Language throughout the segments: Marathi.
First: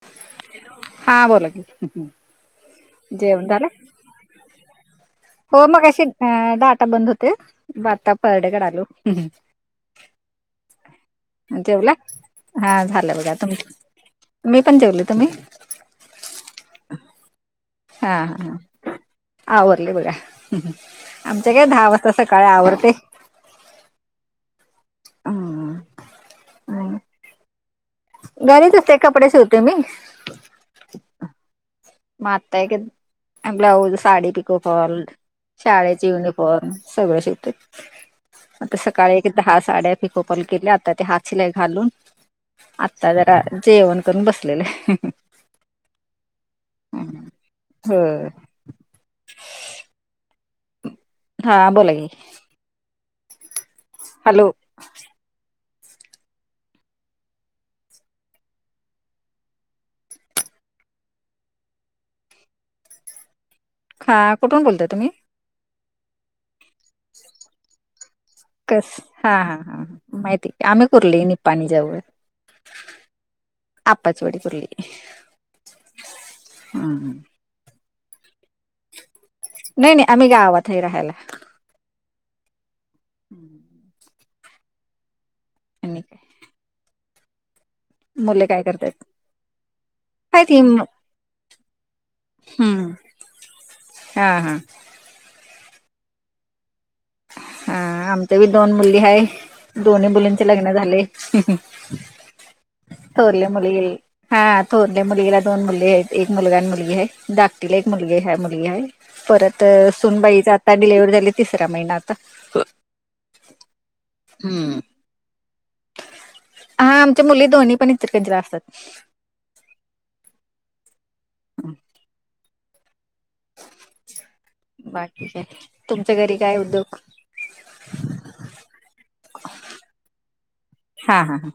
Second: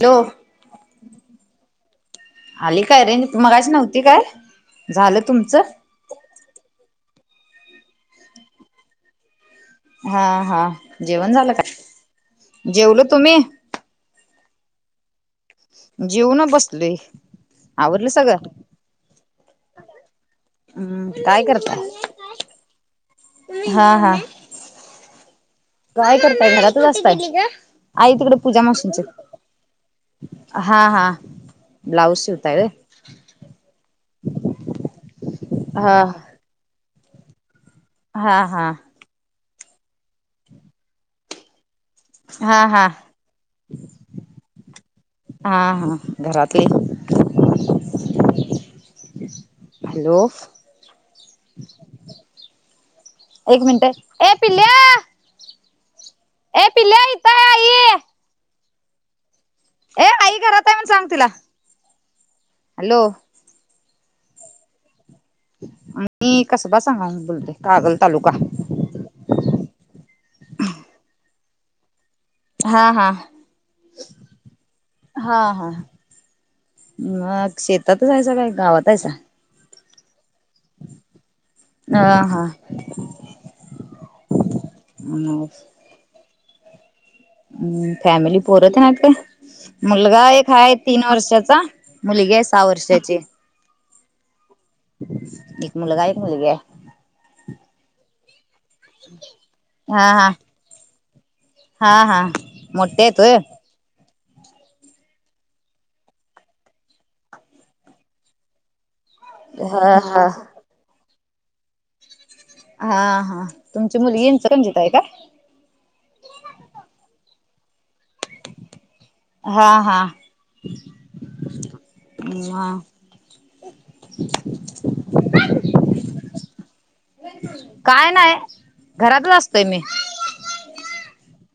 हॅलो हा बोला की. हह आली काय रेज? मगाची नव्हती काय? झालं तुमचं? हं डाटा बंद होते. बाता परडेकडं आलो. हा हा जेवण झालं काय जेवला? हा जेवलो झालं बघा तुम्ही तुम मी पण जेवली. तुम्ही? जीऊन बसले. हा हा ह आवरले बघा. हह.. हम्म काय आमच्या कडे दहा करताय वाजता स काय आवडते? हा हा, हम्म, काय करताय घरातच हम्म. असताय? आई तिकडं पूजा घरीच असते कपडे माशींच्यात, शिवते मी हा हा. ब्लाऊज मता शिवताय होय क ब्लाऊज साडी पिको फॉल, हा शाळेची यूनी फोम सगळं शीवतोय, हा हा आता सक सकाळी एक दहा साड्या पीको फॉल केल्या आता ते हात शिलाई घालून हा हा आता हा जरा जेवण करून बसलेले. हा हा घरातली हो. हॅलो. हा बोला की. एक मिनटे्, ए हॅलो पिल्ल्या. येपिल्या इथाय ए आई घरात हाय म्हणून सांग तिला. हॅलो. हा कुठून बोलताय तुम्ही? मी कसबा सांगावहून बोलतोय कागल तालुका. कस हा हा ह माहितीय,, आम्ही कुरले निपाणी जवळ. हा हा, आपाचवाडी कुर्ली हा हा. हम्म मग शेतातच हायसा काय गावात हातसा? नाही नाही आम्ही गावात हाय राहायला. ह हा. हम्म.. ह. आणि काय. हम्म फॅमिली मुले काय पोरंते हाय करतात काय.? मुलगा काय एक ती हा तीन वर्षाचा, मुलगी आहे सहा हम्म वर्षाची. हा हा. एक मुलगा एक मुलगी हाय. हा आम ते दोन मुली आहे, दोनही हा हा. मुलींचे लग्नं झाले.. हा हा मोठे आहेत होय. थोरले मुली हा थोरले मुलगीला दोन मुलग आहेत एक मुलगा आणि मुलगी हाय,, धाकटीला एक मुलगी हाय मुलगी हाय. परत हा हा. सूनबाईचं आता डिलेवरी झाल्या तिसऱ्या महिन्या हा हा, तुमची मुली हम्म ईंनचकंजीत हाय काय? हा आमच्या मुली दोन्ही पण इचलकरंजीला असतात. हा हा बाकी काय,, तुमच्या घरी काय उद्योग? काय नाही, घरातच आसतोय मी. हा हा हा.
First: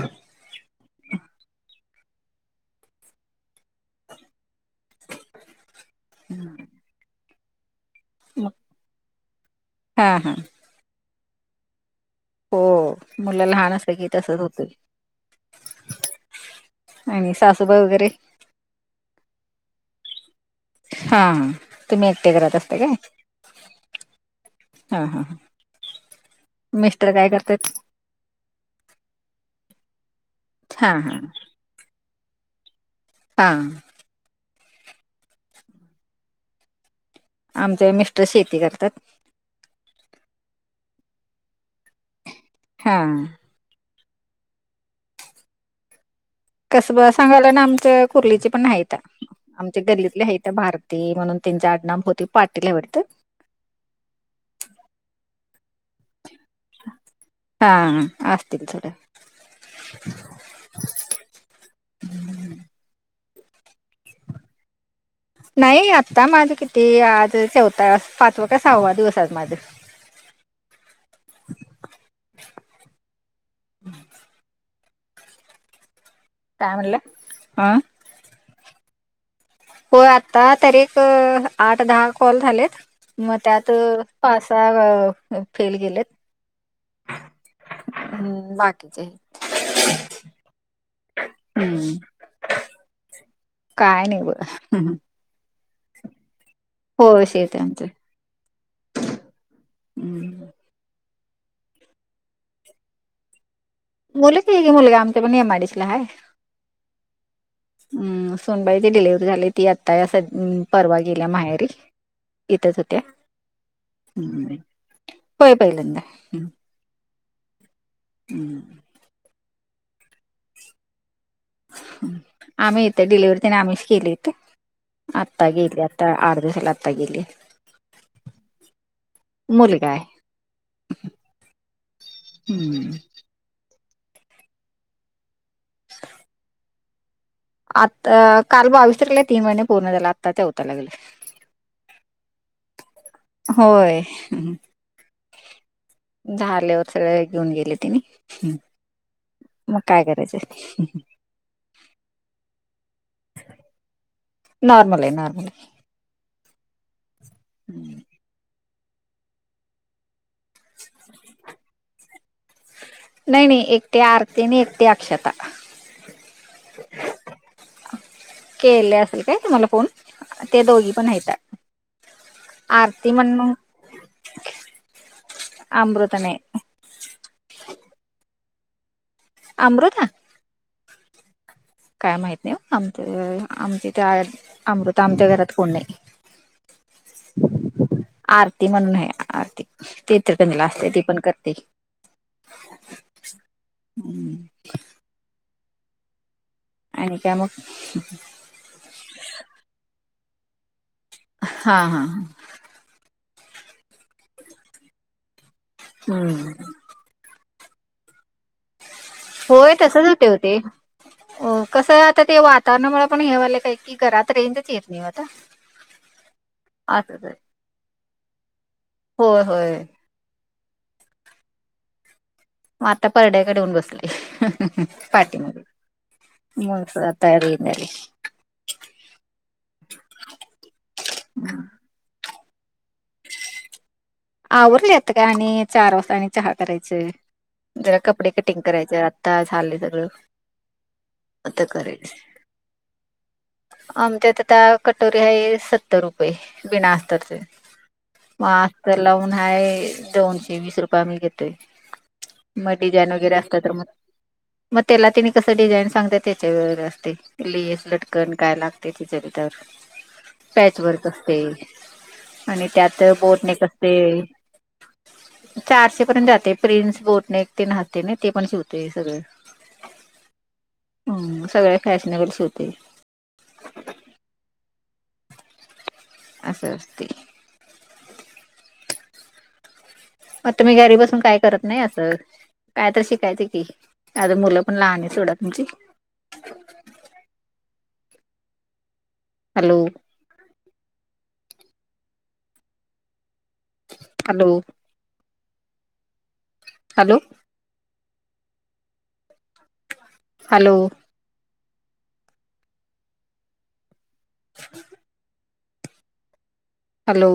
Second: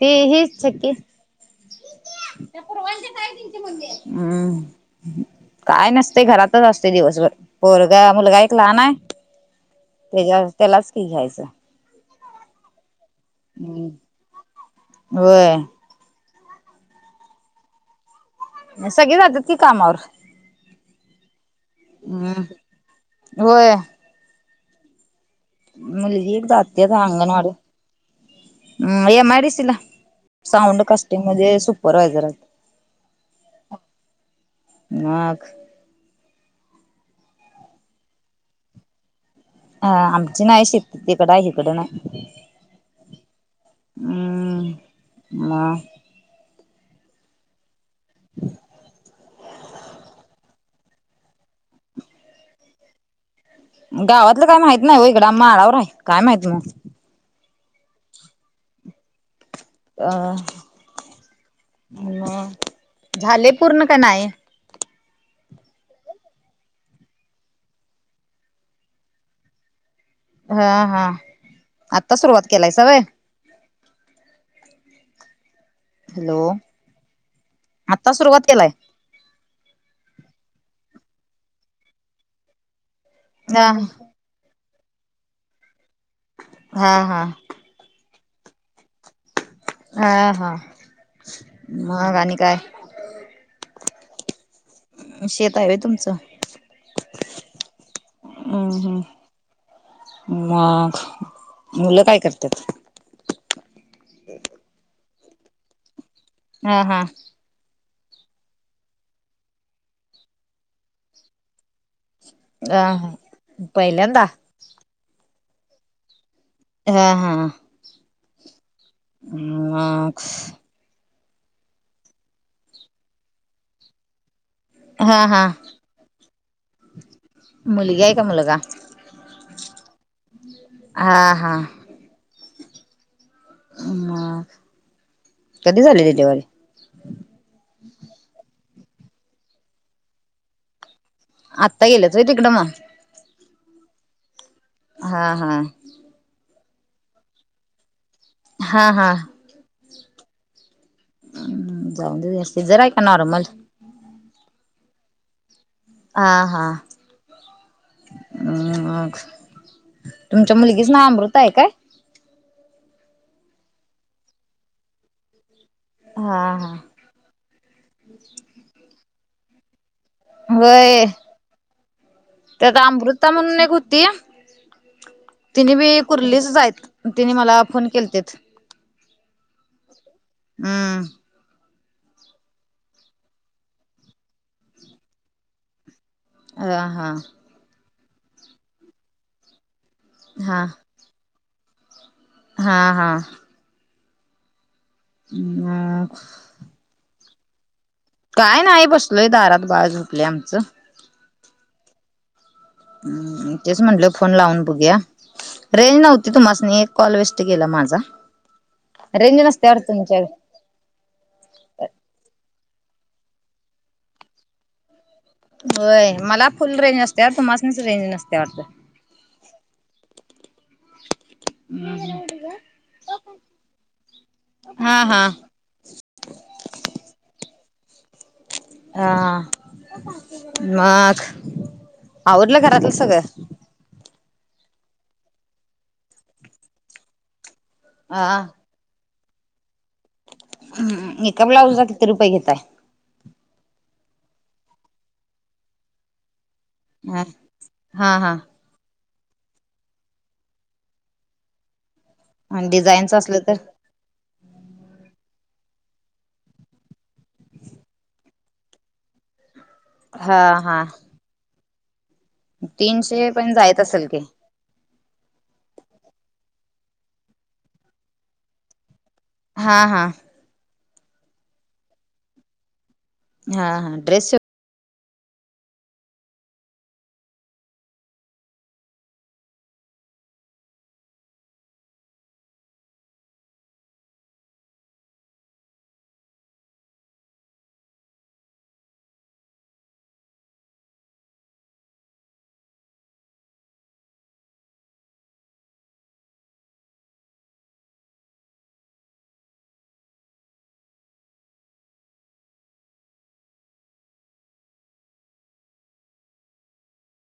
ते हे छकी पूर्वाचे हम्म. काय नसतय घरातच असतोय दिवसभर. पोरगा मुलगा हा एक लहान हाय, हा हा. त्यालाच की घ्यायचं. हो, मुलं लहान हम्म असलं की तसंच होतय. होय आणि सासूबाई वगैरे सगळे जातात की कामावर‌. हा तुम्ही एकटे करत असता काय? होय हा. मुली एक जात्या मिस्टर काय अंगणवाडीत. करतात? हम्म. ए मडीसला. साऊंड हा हा. कास्टिंग मध्ये सुपरवायझर आहेत. हां. नाख. आमचे मिस्टर शेती करतात. अ आमची नाही शेती तिकड आहे इकड नाही. हां. म. कसबं सांगाव ला ना आमच्या कुर्लीचे पण नाहीत आमच्या गल्लीतली आहेित भारत ती म्हणून त्यांचे आडनाव बहुतेक पाटील हाय वाढतं. गावातलं काय माहित नाही हो इकड आ माळावर आहे काय माहित. हा असस्तील सोडा. अ म झाले पूर्ण काय नाही? नाही आत्ता माझं किती आज चौथ पाचवा का सहावा दिवस आहे माझं‌. हा हा. आत्ता सुरुवात केलायसा व्हय? हॅलो‌. काय म्हणलं ह आता सुरुवात केलाय? हो. आता तरी एक आठ-दहा कॉल झालेत मग हा त्यात पाच-सहा फेल गेलेत. हा हा. हम्म. बाकीचे. ह हा. हम्म मग काणी काय? काय नाही बघा. हम्. शेत आहे होय तुमचं? हो शेत आहे आमचं. मग‌ मुलं काय करत्यात? मुल काय एक मुलगा हाय आमचा पण एमआयडीसीला आहे. ह हा. हम् सुनबाई ती डिलिव्हरी झाली ती आता या स परवा गेल्या माहेरी. येतच ह होत्या. ह पहिल्यांदा व्हय पहिल्यांदा. हा हा. हम्म. [unintelligible] आम्ही यथे डिलिव्हरी त्याने आम्हीच केली होती हा हा आत्ता गेली आ. आठ दिवस झालं आता गेली. मुलगी आहे का मुलगा? मुलगा आहे हा हा. हम्म. मग कधी झाली डिल्हीवारी? आता काल बावीस तारीखला तीन महिने पूर्ण झाले आत्ता चौथा लागलाय. आत्ता गेलेत व्हय तिकडं मग. होय. हा हा. झाल्यावर सगळे घेऊन गेले तेनी. हा हा‌. मग काय करायचं. हाम्म जाऊदे जास्ती सिजर आहे का नॉर्मल. नॉर्मल हाय नॉर्मल हाय. आ हा. [inaudible] अ तुमच्या मुलगीचं नाव अमृता आहे काय. नाही नाही एकटी आरती आणि एकटी अक्षता. हा हा. केले असेल काय तुम्हाला फोन. ते दोघी होय पण आहेत त्यात अमृता म्हणून एक हूती. तिनी बी अमृता नाही कुर्लीच हायत तिने मला फोन केलेतेत. आमृता. हम्. काय माहित नाही ओ आमच्या आमच्या इंथ अमृता आमच्या घरात कोण नाही. हं हा. आरती म्हणून हाय आरती ती इचलकरंजीला हा असतीया ती पण करते की. हा हा. [unintelligible] हा. आणि काय मग. काय नाही बसलोय दारात बाळ झोपलयं आमचं. हा हा हा. तेच म्हंटल फोन लावून बघूया रेंज नव्हती हम्म तुम्हासनी. कॉल वेस्ट गेला माझा. रेंज नसत्या होय वाटत तसंच होतय ओ तुमच्याकडे ते. हो कसं आता ते वातावरणामुळं पण हे व्हायलय की घरात रेंजच येत नाही ओ आता. होय मला फुल रेंज असंच असतीया आहे तुम्हासनीच रेंज नसतीया वाटतं. होय होय. [unintelligible] मग आता परड्याकडे येऊन बसली हा हा पाटीमागं. [unintelligible] हा मग आवरलं घरातलं सगळं. आवरलयं आता काय आणि चार वाजता आणि चहा करायचं जरा कपडे हा कटिंग करायचं आता झालयं सगळं हम्म एका आता ब्लाऊजचा किती करायचं रुपये घेताय आमच्यात आता कटोरी आहे सत्तर रुपये बिना हा आस्तरचं हा हा म आ आस्तर लावून हाय दोनशे वीस रुपये आम्ही घेतोय आणि मग डिझाईन डिझाईनच वगैरे असलं तर? असतात म म तेला तिने कसं डिझाईन सांगते त्याच्यावर असतयं लेस लटकन काय लागतयं तिच्या बेतावर हा पॅच हा वर्क असते आणि त्यात तीनशे पण बोटणेस जायत [inaudible] चारशे पर्यंत जाते प्रिन्स बोटने एक ते नाहते ना ते पण शिवते सगळं हा हा हां सगळं फॅशनेबल शिवतोय हा हा ड्रेस शीव असं असतय. मग तुम्ही घरी बसून काय करत नाही असं काय तर शिकायचं की आजून मुलं पण लहान आहे सोडा तुमची. Hello hello hello [inaudible] hello [unintelligible] hello